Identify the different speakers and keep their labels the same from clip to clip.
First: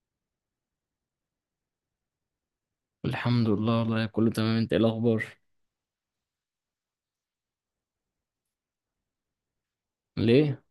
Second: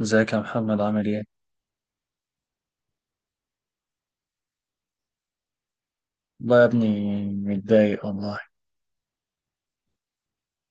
Speaker 1: ازيك يا محمد عامل ايه؟
Speaker 2: الحمد لله، والله كله تمام. انت ايه الاخبار؟
Speaker 1: والله يا ابني متضايق والله.
Speaker 2: ليه؟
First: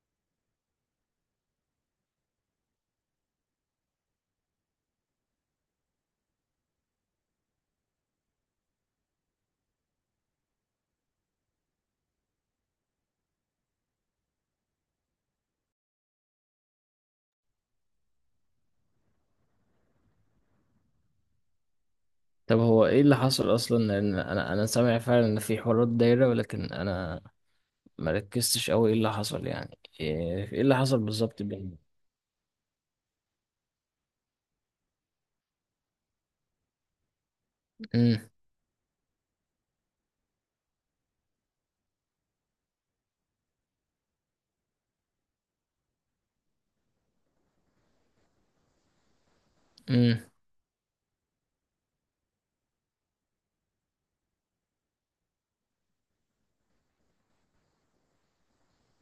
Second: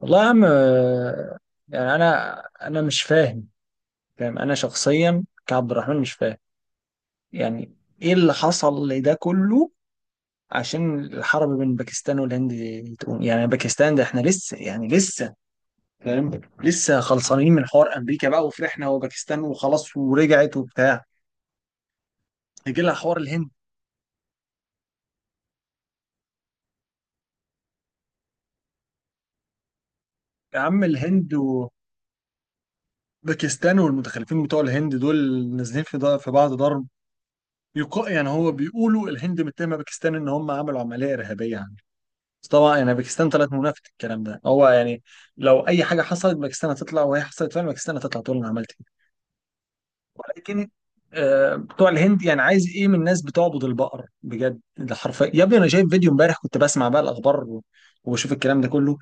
Speaker 1: والله يا عم، يعني انا مش فاهم. فاهم، انا شخصيا كعبد الرحمن مش فاهم، يعني ايه اللي حصل لده كله؟ عشان الحرب بين باكستان والهند تقوم، يعني باكستان، ده احنا لسه فاهم، لسه خلصانين من حوار امريكا بقى وفرحنا وباكستان وخلاص ورجعت وبتاع،
Speaker 2: طب
Speaker 1: يجي
Speaker 2: هو
Speaker 1: لها
Speaker 2: ايه
Speaker 1: حوار
Speaker 2: اللي
Speaker 1: الهند.
Speaker 2: حصل اصلا، لان انا سامع فعلا ان في حوارات دايره، ولكن انا ما ركزتش قوي. ايه اللي حصل يعني؟ ايه
Speaker 1: يا
Speaker 2: ايه اللي
Speaker 1: عم
Speaker 2: حصل
Speaker 1: الهند
Speaker 2: بالظبط بينهم؟
Speaker 1: باكستان والمتخلفين بتوع الهند دول نازلين في بعض ضرب.
Speaker 2: امم
Speaker 1: يعني هو بيقولوا الهند متهمه باكستان ان هم عملوا عمليه ارهابيه عنه، بس طبعا يعني باكستان طلعت منافت الكلام ده، هو يعني لو اي حاجه حصلت باكستان هتطلع، وهي حصلت فعلا باكستان هتطلع تقول انا عملت.
Speaker 2: امم
Speaker 1: لكن بتوع الهند يعني عايز ايه من الناس بتعبد البقر؟ بجد ده حرفيا يا ابني، انا شايف فيديو امبارح كنت بسمع بقى الاخبار وبشوف الكلام ده كله.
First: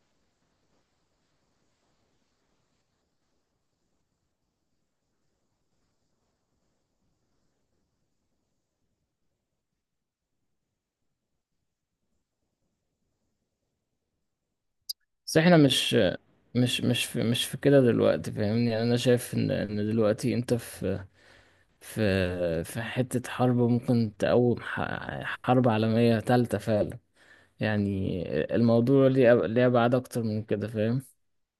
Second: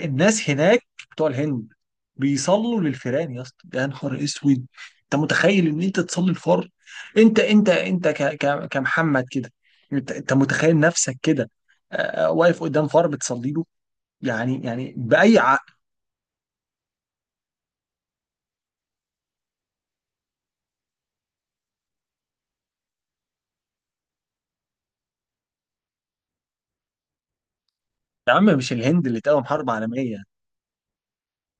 Speaker 1: الناس هناك، بتوع الهند، بيصلوا للفيران يا اسطى، يا نهار اسود! انت متخيل ان انت تصلي الفار؟ انت انت انت ك ك كمحمد كده، انت متخيل نفسك كده؟ آه، واقف قدام فار بتصلي له، يعني
Speaker 2: بس
Speaker 1: باي
Speaker 2: احنا
Speaker 1: عقل؟
Speaker 2: مش في كده دلوقتي، فاهمني؟ يعني انا شايف ان دلوقتي انت في حته حرب ممكن تقوم حرب عالميه ثالثه فعلا، يعني
Speaker 1: يا عم مش الهند
Speaker 2: الموضوع
Speaker 1: اللي
Speaker 2: ليه
Speaker 1: تقوم
Speaker 2: ليه
Speaker 1: حرب
Speaker 2: ابعاد
Speaker 1: عالميه،
Speaker 2: اكتر من كده، فاهم؟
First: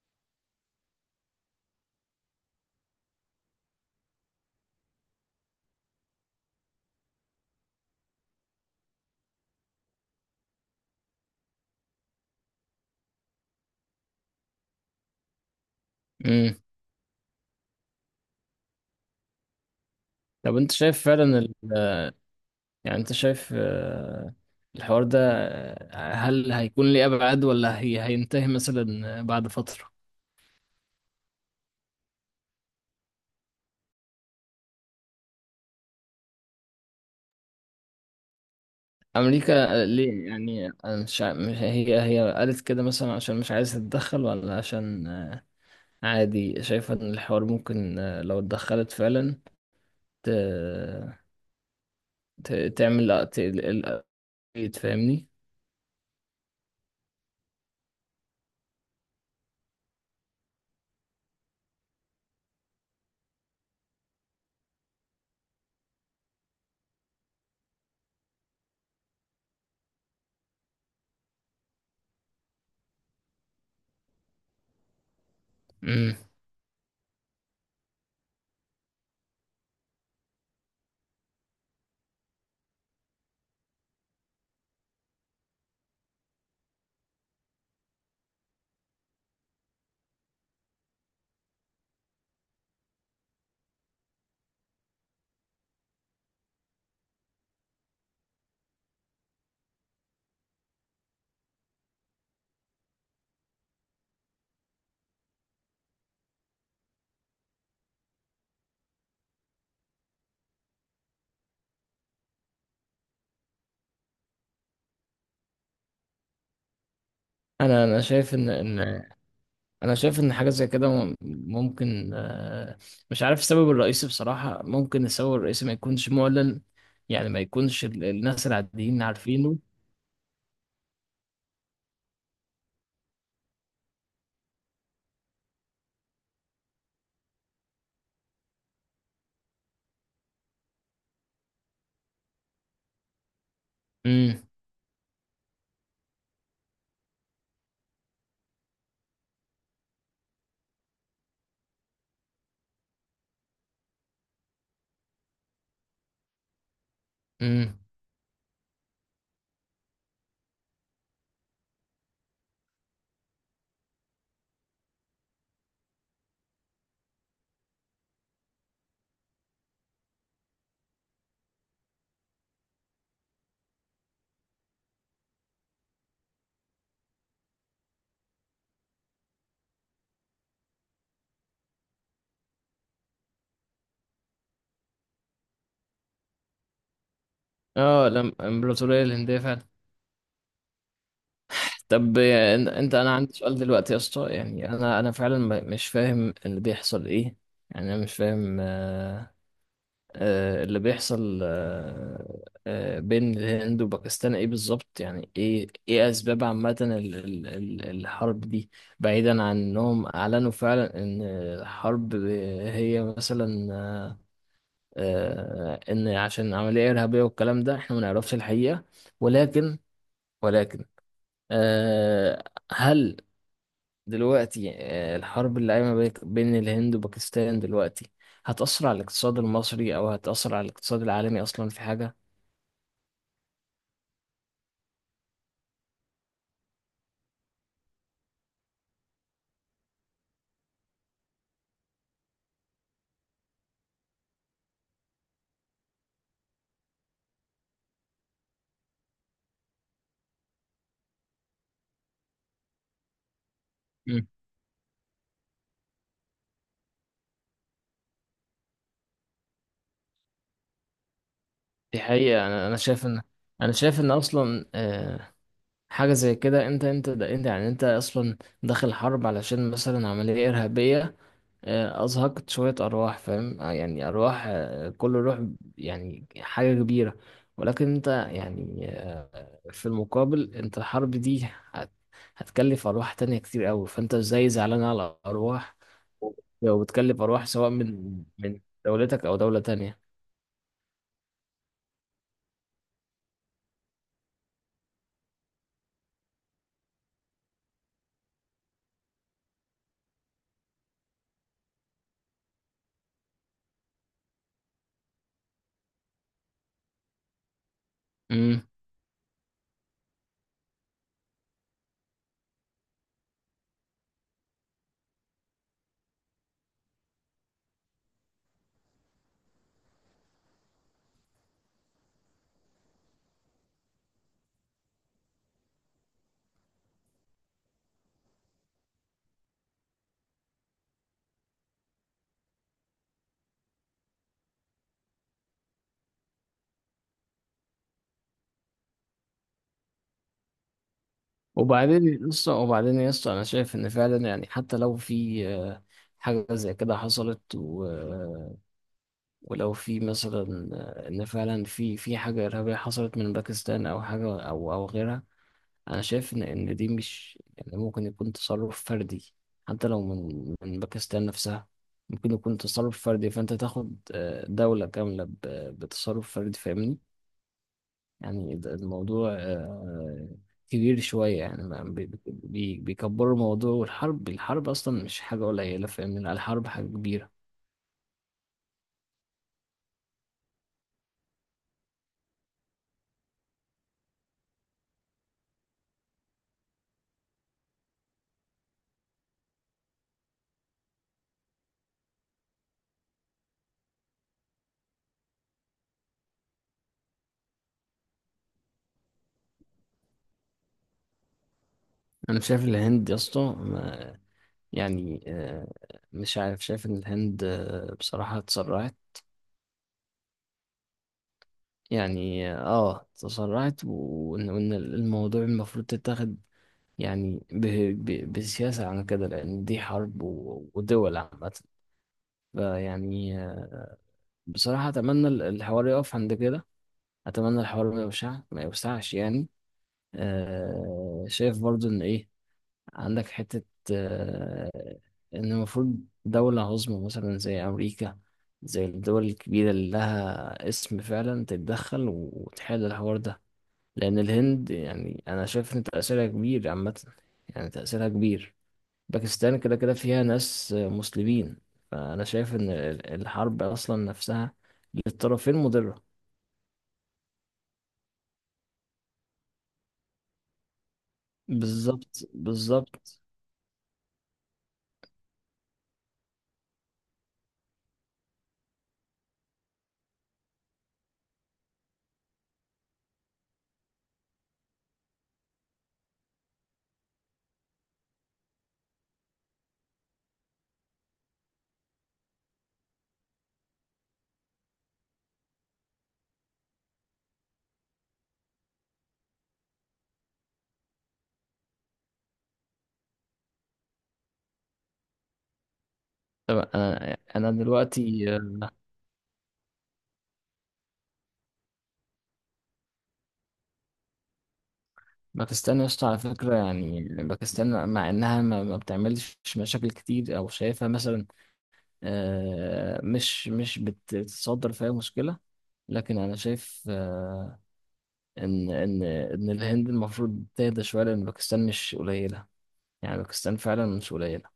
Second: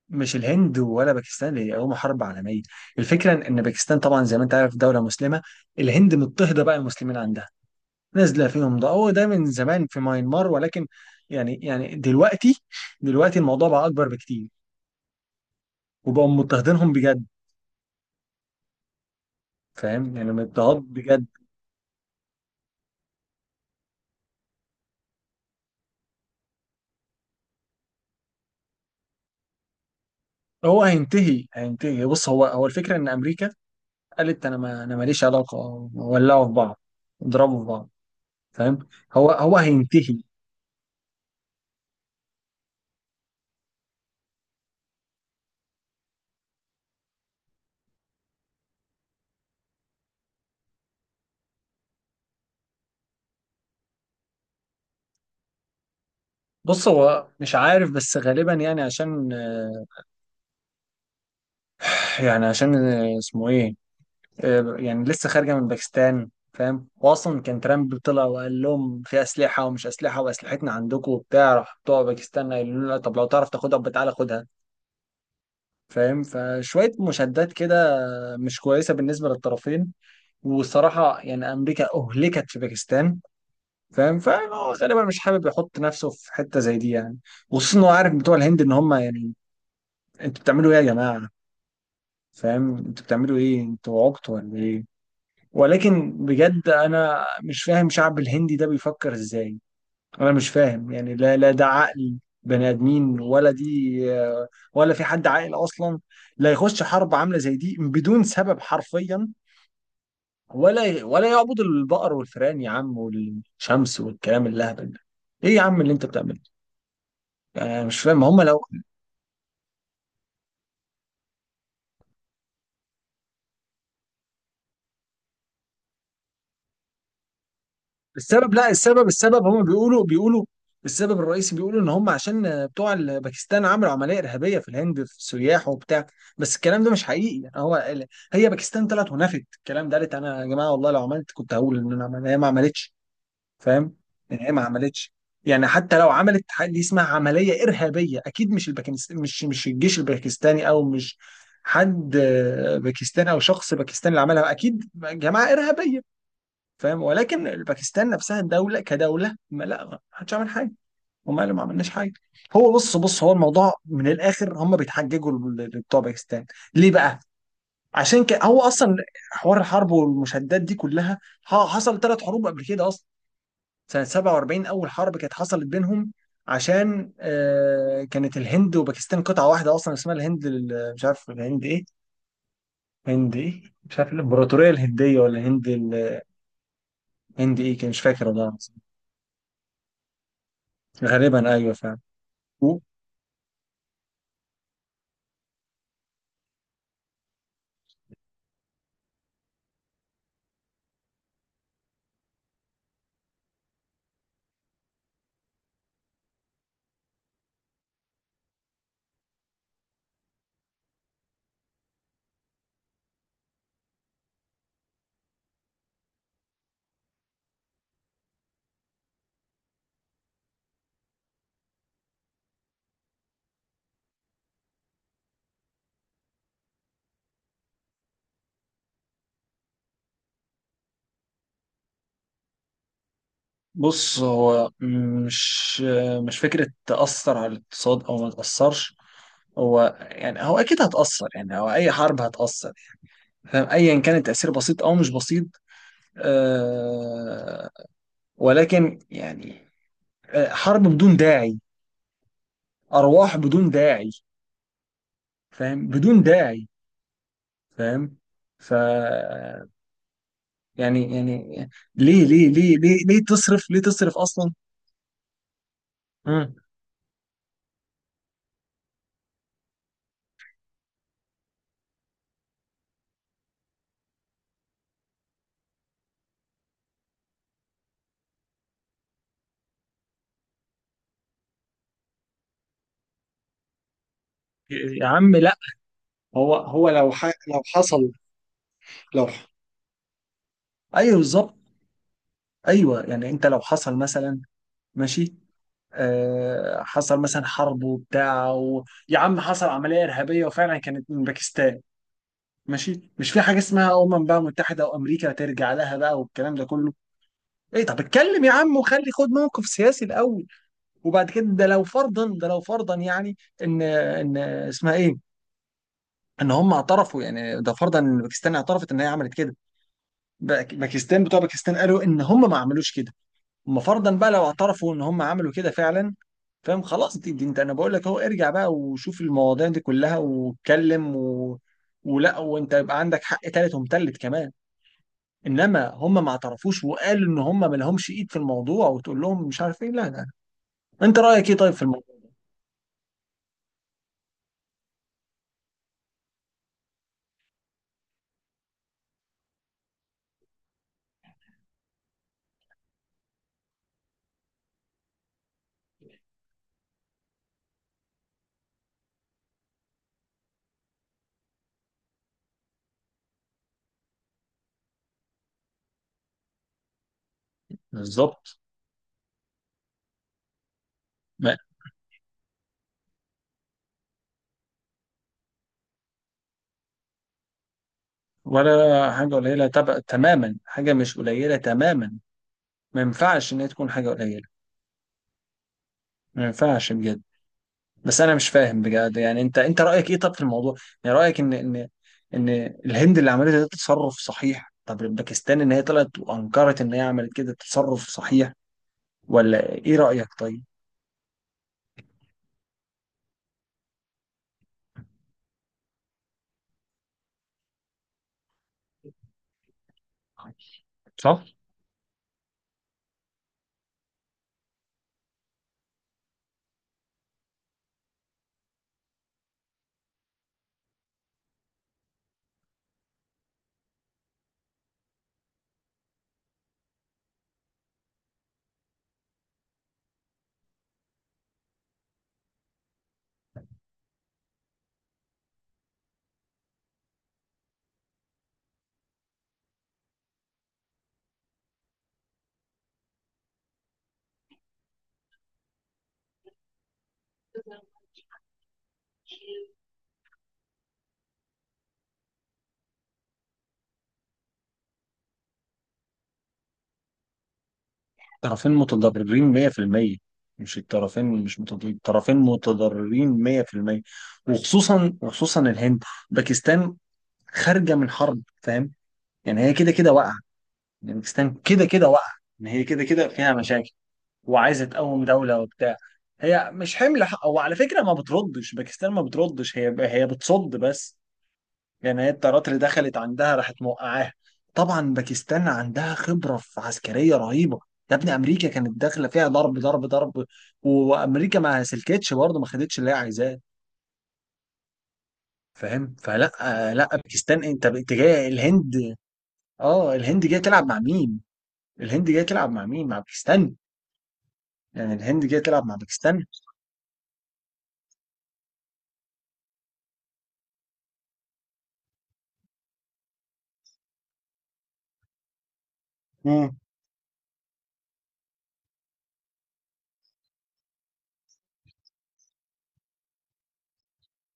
Speaker 1: مش الهند ولا باكستان هي هم حرب عالميه. الفكره ان إن باكستان طبعا زي ما انت عارف دوله مسلمه، الهند مضطهده بقى المسلمين عندها، نازله فيهم، ده هو ده من زمان في ماينمار، ولكن يعني دلوقتي الموضوع بقى اكبر بكتير، وبقوا مضطهدينهم بجد. فاهم؟ يعني
Speaker 2: طب انت
Speaker 1: مضطهد
Speaker 2: شايف
Speaker 1: بجد.
Speaker 2: فعلا يعني انت شايف الحوار ده هل هيكون ليه ابعاد، ولا هي هينتهي مثلا بعد فترة؟
Speaker 1: هو هينتهي بص، هو الفكره ان امريكا قالت انا ما انا ماليش علاقه، ولعوا في بعض، اضربوا في بعض. فاهم؟ هو
Speaker 2: امريكا
Speaker 1: هينتهي.
Speaker 2: ليه يعني؟ أنا مش هي، هي قالت كده مثلا عشان مش عايزة تتدخل، ولا عشان عادي شايفة ان الحوار ممكن لو اتدخلت فعلا ت... تعمل تفهمني؟
Speaker 1: بص هو مش عارف بس غالبا يعني عشان، يعني عشان اسمه ايه، يعني لسه خارجه من باكستان فاهم، واصلا كان ترامب طلع وقال لهم في اسلحه ومش اسلحه واسلحتنا عندكم وبتاع، راح بتوع باكستان قالوا له لا، طب لو تعرف تاخدها يبقى تعالى خدها.
Speaker 2: مم.
Speaker 1: فاهم؟ فشويه مشادات كده مش كويسه بالنسبه للطرفين، والصراحه يعني امريكا اهلكت في باكستان. فاهم؟ فهو غالبا مش حابب يحط نفسه في حته زي دي، يعني وخصوصا هو عارف بتوع الهند ان هم يعني انتوا بتعملوا ايه يا جماعه؟ فاهم؟ انتوا بتعملوا ايه، انتوا عبط ولا ايه؟ ولكن بجد انا مش فاهم شعب الهندي ده بيفكر ازاي، انا مش فاهم يعني. لا لا ده عقل بني ادمين ولا دي؟ ولا في حد عاقل اصلا؟ لا يخش حرب عامله زي دي بدون سبب حرفيا، ولا يعبد البقر والفئران يا عم والشمس والكلام اللهبل ده. ايه يا عم اللي انت بتعمله؟ انا
Speaker 2: انا
Speaker 1: مش
Speaker 2: انا
Speaker 1: فاهم
Speaker 2: شايف
Speaker 1: هم
Speaker 2: ان
Speaker 1: لو،
Speaker 2: انا شايف ان حاجه زي كده ممكن، مش عارف السبب الرئيسي بصراحه. ممكن السبب الرئيسي ما يكونش معلن، يعني ما يكونش الناس
Speaker 1: السبب، لا
Speaker 2: العاديين
Speaker 1: السبب السبب
Speaker 2: عارفينه.
Speaker 1: هم بيقولوا، السبب الرئيسي بيقولوا ان هم عشان باكستان عملوا عمليه ارهابيه في الهند في السياح وبتاع، بس الكلام ده مش حقيقي. يعني هي باكستان طلعت ونفت الكلام ده، قالت انا يا جماعه والله لو عملت كنت هقول ان انا عملت، هي ما عملتش. فاهم؟
Speaker 2: امم
Speaker 1: يعني هي ما عملتش. يعني حتى لو عملت حاجة دي اسمها عمليه ارهابيه، اكيد مش الباكستاني، مش الجيش الباكستاني، او مش حد باكستاني او شخص باكستاني اللي عملها، اكيد جماعه ارهابيه. فاهم؟ ولكن
Speaker 2: امم
Speaker 1: باكستان نفسها الدوله كدوله، ما حدش عمل حاجه. هم قالوا ما عملناش حاجه. هو بص، هو الموضوع من الاخر هم بيتحججوا لبتوع باكستان. ليه بقى؟ عشان كده هو اصلا، حوار الحرب والمشادات دي كلها، حصل ثلاث حروب قبل كده اصلا. سنه 47 اول حرب كانت حصلت بينهم، عشان آه كانت الهند وباكستان قطعه واحده اصلا اسمها الهند، مش عارف الهند ايه، هند ايه، مش عارف، الامبراطوريه الهنديه ولا هند ايه كان، مش
Speaker 2: اه
Speaker 1: فاكر والله العظيم.
Speaker 2: الامبراطوريه الهنديه فعلا.
Speaker 1: غالبا ايوه فعلا.
Speaker 2: طب انت، انا عندي سؤال دلوقتي يا اسطى. يعني انا انا فعلا مش فاهم اللي بيحصل ايه. يعني انا مش فاهم اللي بيحصل بين الهند وباكستان ايه بالظبط. يعني ايه اسباب عامة الحرب دي، بعيدا عن انهم اعلنوا فعلا ان الحرب هي مثلا ان عشان عملية ارهابية والكلام ده. احنا ما نعرفش الحقيقة، ولكن ولكن آه، هل دلوقتي الحرب اللي قايمة بين الهند وباكستان دلوقتي هتأثر على الاقتصاد المصري، أو هتأثر على الاقتصاد العالمي أصلا في حاجة؟
Speaker 1: بص هو مش مش فكرة تأثر على الاقتصاد أو ما تأثرش، هو يعني هو أكيد هتأثر، يعني هو أي حرب هتأثر. فاهم؟ أيا كان التأثير بسيط أو مش بسيط. أه، ولكن يعني حرب بدون داعي، أرواح بدون داعي.
Speaker 2: مم.
Speaker 1: فاهم؟ بدون داعي. فاهم؟ ف يعني
Speaker 2: دي حقيقة. أنا أنا شايف إن
Speaker 1: ليه تصرف؟
Speaker 2: أنا
Speaker 1: ليه
Speaker 2: شايف إن
Speaker 1: تصرف أصلا؟
Speaker 2: أصلا حاجة زي
Speaker 1: مم.
Speaker 2: كده، أنت أنت ده أنت يعني أنت أصلا داخل حرب علشان مثلا عملية إرهابية أزهقت شوية أرواح، فاهم؟ يعني أرواح، كل روح يعني حاجة كبيرة. ولكن أنت يعني في المقابل أنت الحرب دي هت- هتكلف أرواح تانية كتير أوي، فأنت إزاي زعلان
Speaker 1: يا
Speaker 2: على
Speaker 1: عم لا،
Speaker 2: أرواح
Speaker 1: هو لو
Speaker 2: وبتكلف أرواح
Speaker 1: لو
Speaker 2: سواء
Speaker 1: حصل،
Speaker 2: من دولتك
Speaker 1: لو،
Speaker 2: أو دولة تانية؟
Speaker 1: ايوه بالظبط. ايوه يعني انت لو حصل مثلا، ماشي، آه حصل مثلا حرب وبتاع يا عم حصل عمليه ارهابيه وفعلا كانت من باكستان، ماشي، مش في حاجه اسمها بقى متحده وامريكا ترجع لها بقى والكلام ده كله. ايه؟ طب اتكلم يا عم وخلي خد موقف سياسي الاول، وبعد كده ده لو فرضا، يعني ان اسمها ايه، ان هم اعترفوا، يعني ده فرضا ان باكستان اعترفت ان هي عملت كده. باكستان، بتوع باكستان قالوا ان هم ما عملوش كده. اما فرضا بقى لو اعترفوا ان هم عملوا كده فعلا، فاهم، خلاص دي انت، انا بقول لك اهو، ارجع بقى وشوف المواضيع دي كلها واتكلم و... ولا وانت يبقى عندك حق تالت ومتلت كمان. انما هم ما اعترفوش وقالوا ان هم ما لهمش ايد في الموضوع، وتقول لهم مش عارف ايه، لا لا. انت رايك ايه طيب في الموضوع؟
Speaker 2: وبعدين لسه، وبعدين يا اسطى انا شايف ان فعلا يعني حتى لو في حاجه زي كده حصلت ولو في مثلا ان فعلا في حاجه ارهابيه حصلت من باكستان، او حاجه او غيرها، انا شايف ان دي مش، يعني ممكن يكون تصرف فردي حتى لو من باكستان نفسها. ممكن يكون تصرف فردي، فانت تاخد دوله كامله بتصرف فردي، فاهمني؟ يعني
Speaker 1: بالظبط.
Speaker 2: الموضوع كبير شوية.
Speaker 1: ما-
Speaker 2: يعني بيكبروا الموضوع، والحرب، الحرب أصلا مش حاجة قليلة، فاهمني؟ لا، الحرب حاجة كبيرة.
Speaker 1: ولا حاجه قليله تبقى تماما، حاجه مش قليله تماما، ما ينفعش ان هي تكون حاجه قليله، ما ينفعش بجد. بس انا مش فاهم بجد، يعني انت رايك ايه طب في الموضوع؟ يعني رايك ان ان الهند اللي عملته ده تصرف صحيح؟ طب باكستان ان هي طلعت وانكرت ان هي عملت كده تصرف صحيح؟ ولا ايه رايك طيب؟
Speaker 2: أنا شايف الهند يا اسطى يعني مش عارف، شايف إن الهند بصراحة اتسرعت.
Speaker 1: صح.
Speaker 2: يعني اه تسرعت، وإن الموضوع المفروض تتاخد يعني بسياسة عن كده، لأن دي حرب ودول عامة. فيعني بصراحة أتمنى الحوار يقف عند كده. اتمنى الحوار ما يوسعش يعني. آه، شايف برضو ان ايه، عندك حتة، آه، ان المفروض دولة عظمى مثلا زي امريكا، زي الدول الكبيرة اللي لها اسم فعلا، تتدخل وتحل الحوار ده. لان الهند يعني انا شايف ان تأثيرها كبير عامة. يعني تأثيرها كبير. باكستان كده كده فيها ناس مسلمين. فانا شايف ان الحرب اصلا نفسها للطرفين مضرة.
Speaker 1: طرفين متضررين 100%، مش الطرفين مش متضررين،
Speaker 2: بالظبط،
Speaker 1: طرفين
Speaker 2: بالظبط.
Speaker 1: متضررين 100%. وخصوصا الهند، باكستان خارجة من حرب. فاهم؟ يعني هي كده كده واقعة، يعني باكستان كده كده واقعة، يعني هي كده كده فيها مشاكل، وعايزه تقوم دوله وبتاع. هي مش حمل حق، وعلى فكره ما بتردش باكستان ما بتردش، هي بتصد بس. يعني هي الطيارات اللي دخلت عندها راحت موقعاها. طبعا باكستان عندها خبره في عسكريه رهيبه، يا ابني امريكا كانت داخله فيها ضرب ضرب ضرب، وامريكا ما سلكتش برضه، ما خدتش اللي هي عايزاه. فاهم؟ فلا
Speaker 2: طب
Speaker 1: لا
Speaker 2: انا
Speaker 1: باكستان، انت
Speaker 2: دلوقتي
Speaker 1: جاي الهند؟ اه الهند جايه تلعب مع مين؟ الهند جايه تلعب مع مين؟ مع باكستان؟ يعني الهند جايه
Speaker 2: باكستان
Speaker 1: تلعب
Speaker 2: يا
Speaker 1: مع
Speaker 2: اسطى على
Speaker 1: باكستان؟
Speaker 2: فكره، يعني باكستان مع انها ما بتعملش مشاكل كتير، او شايفها مثلا مش، بتتصدر فيها مشكله، لكن انا شايف ان ان الهند المفروض تهدى شويه، لان باكستان مش قليله. يعني باكستان فعلا مش قليله.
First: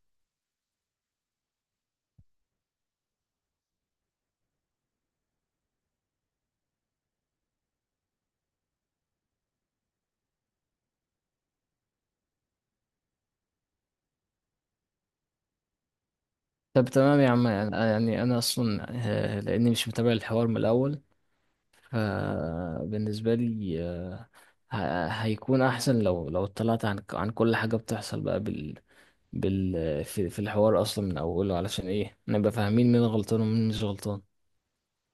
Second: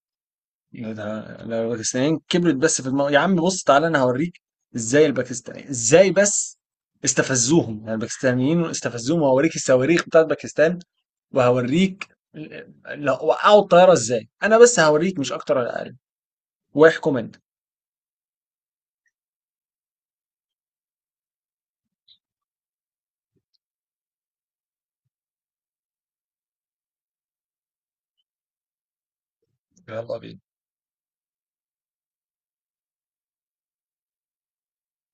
Speaker 1: يا ده لو الباكستانيين كبرت بس في الموضوع يا عم، بص تعالى انا هوريك ازاي الباكستانيين، ازاي بس استفزوهم، يعني الباكستانيين استفزوهم، وهوريك الصواريخ بتاعت باكستان، وهوريك ال- لا وقعوا الطياره ازاي، انا بس هوريك مش اكتر ولا اقل.
Speaker 2: طب
Speaker 1: واحكم
Speaker 2: تمام يا
Speaker 1: انت.
Speaker 2: عم، يعني يعني انا اصلا لاني مش متابع الحوار من الاول، فبالنسبة لي هيكون أحسن لو اطلعت عن كل حاجة بتحصل بقى
Speaker 1: يلا بينا.
Speaker 2: في الحوار أصلا من أوله، علشان إيه نبقى فاهمين مين غلطان ومين مش غلطان.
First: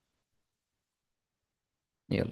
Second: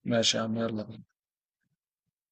Speaker 1: ماشي يا عم، يلا.
Speaker 2: يلا.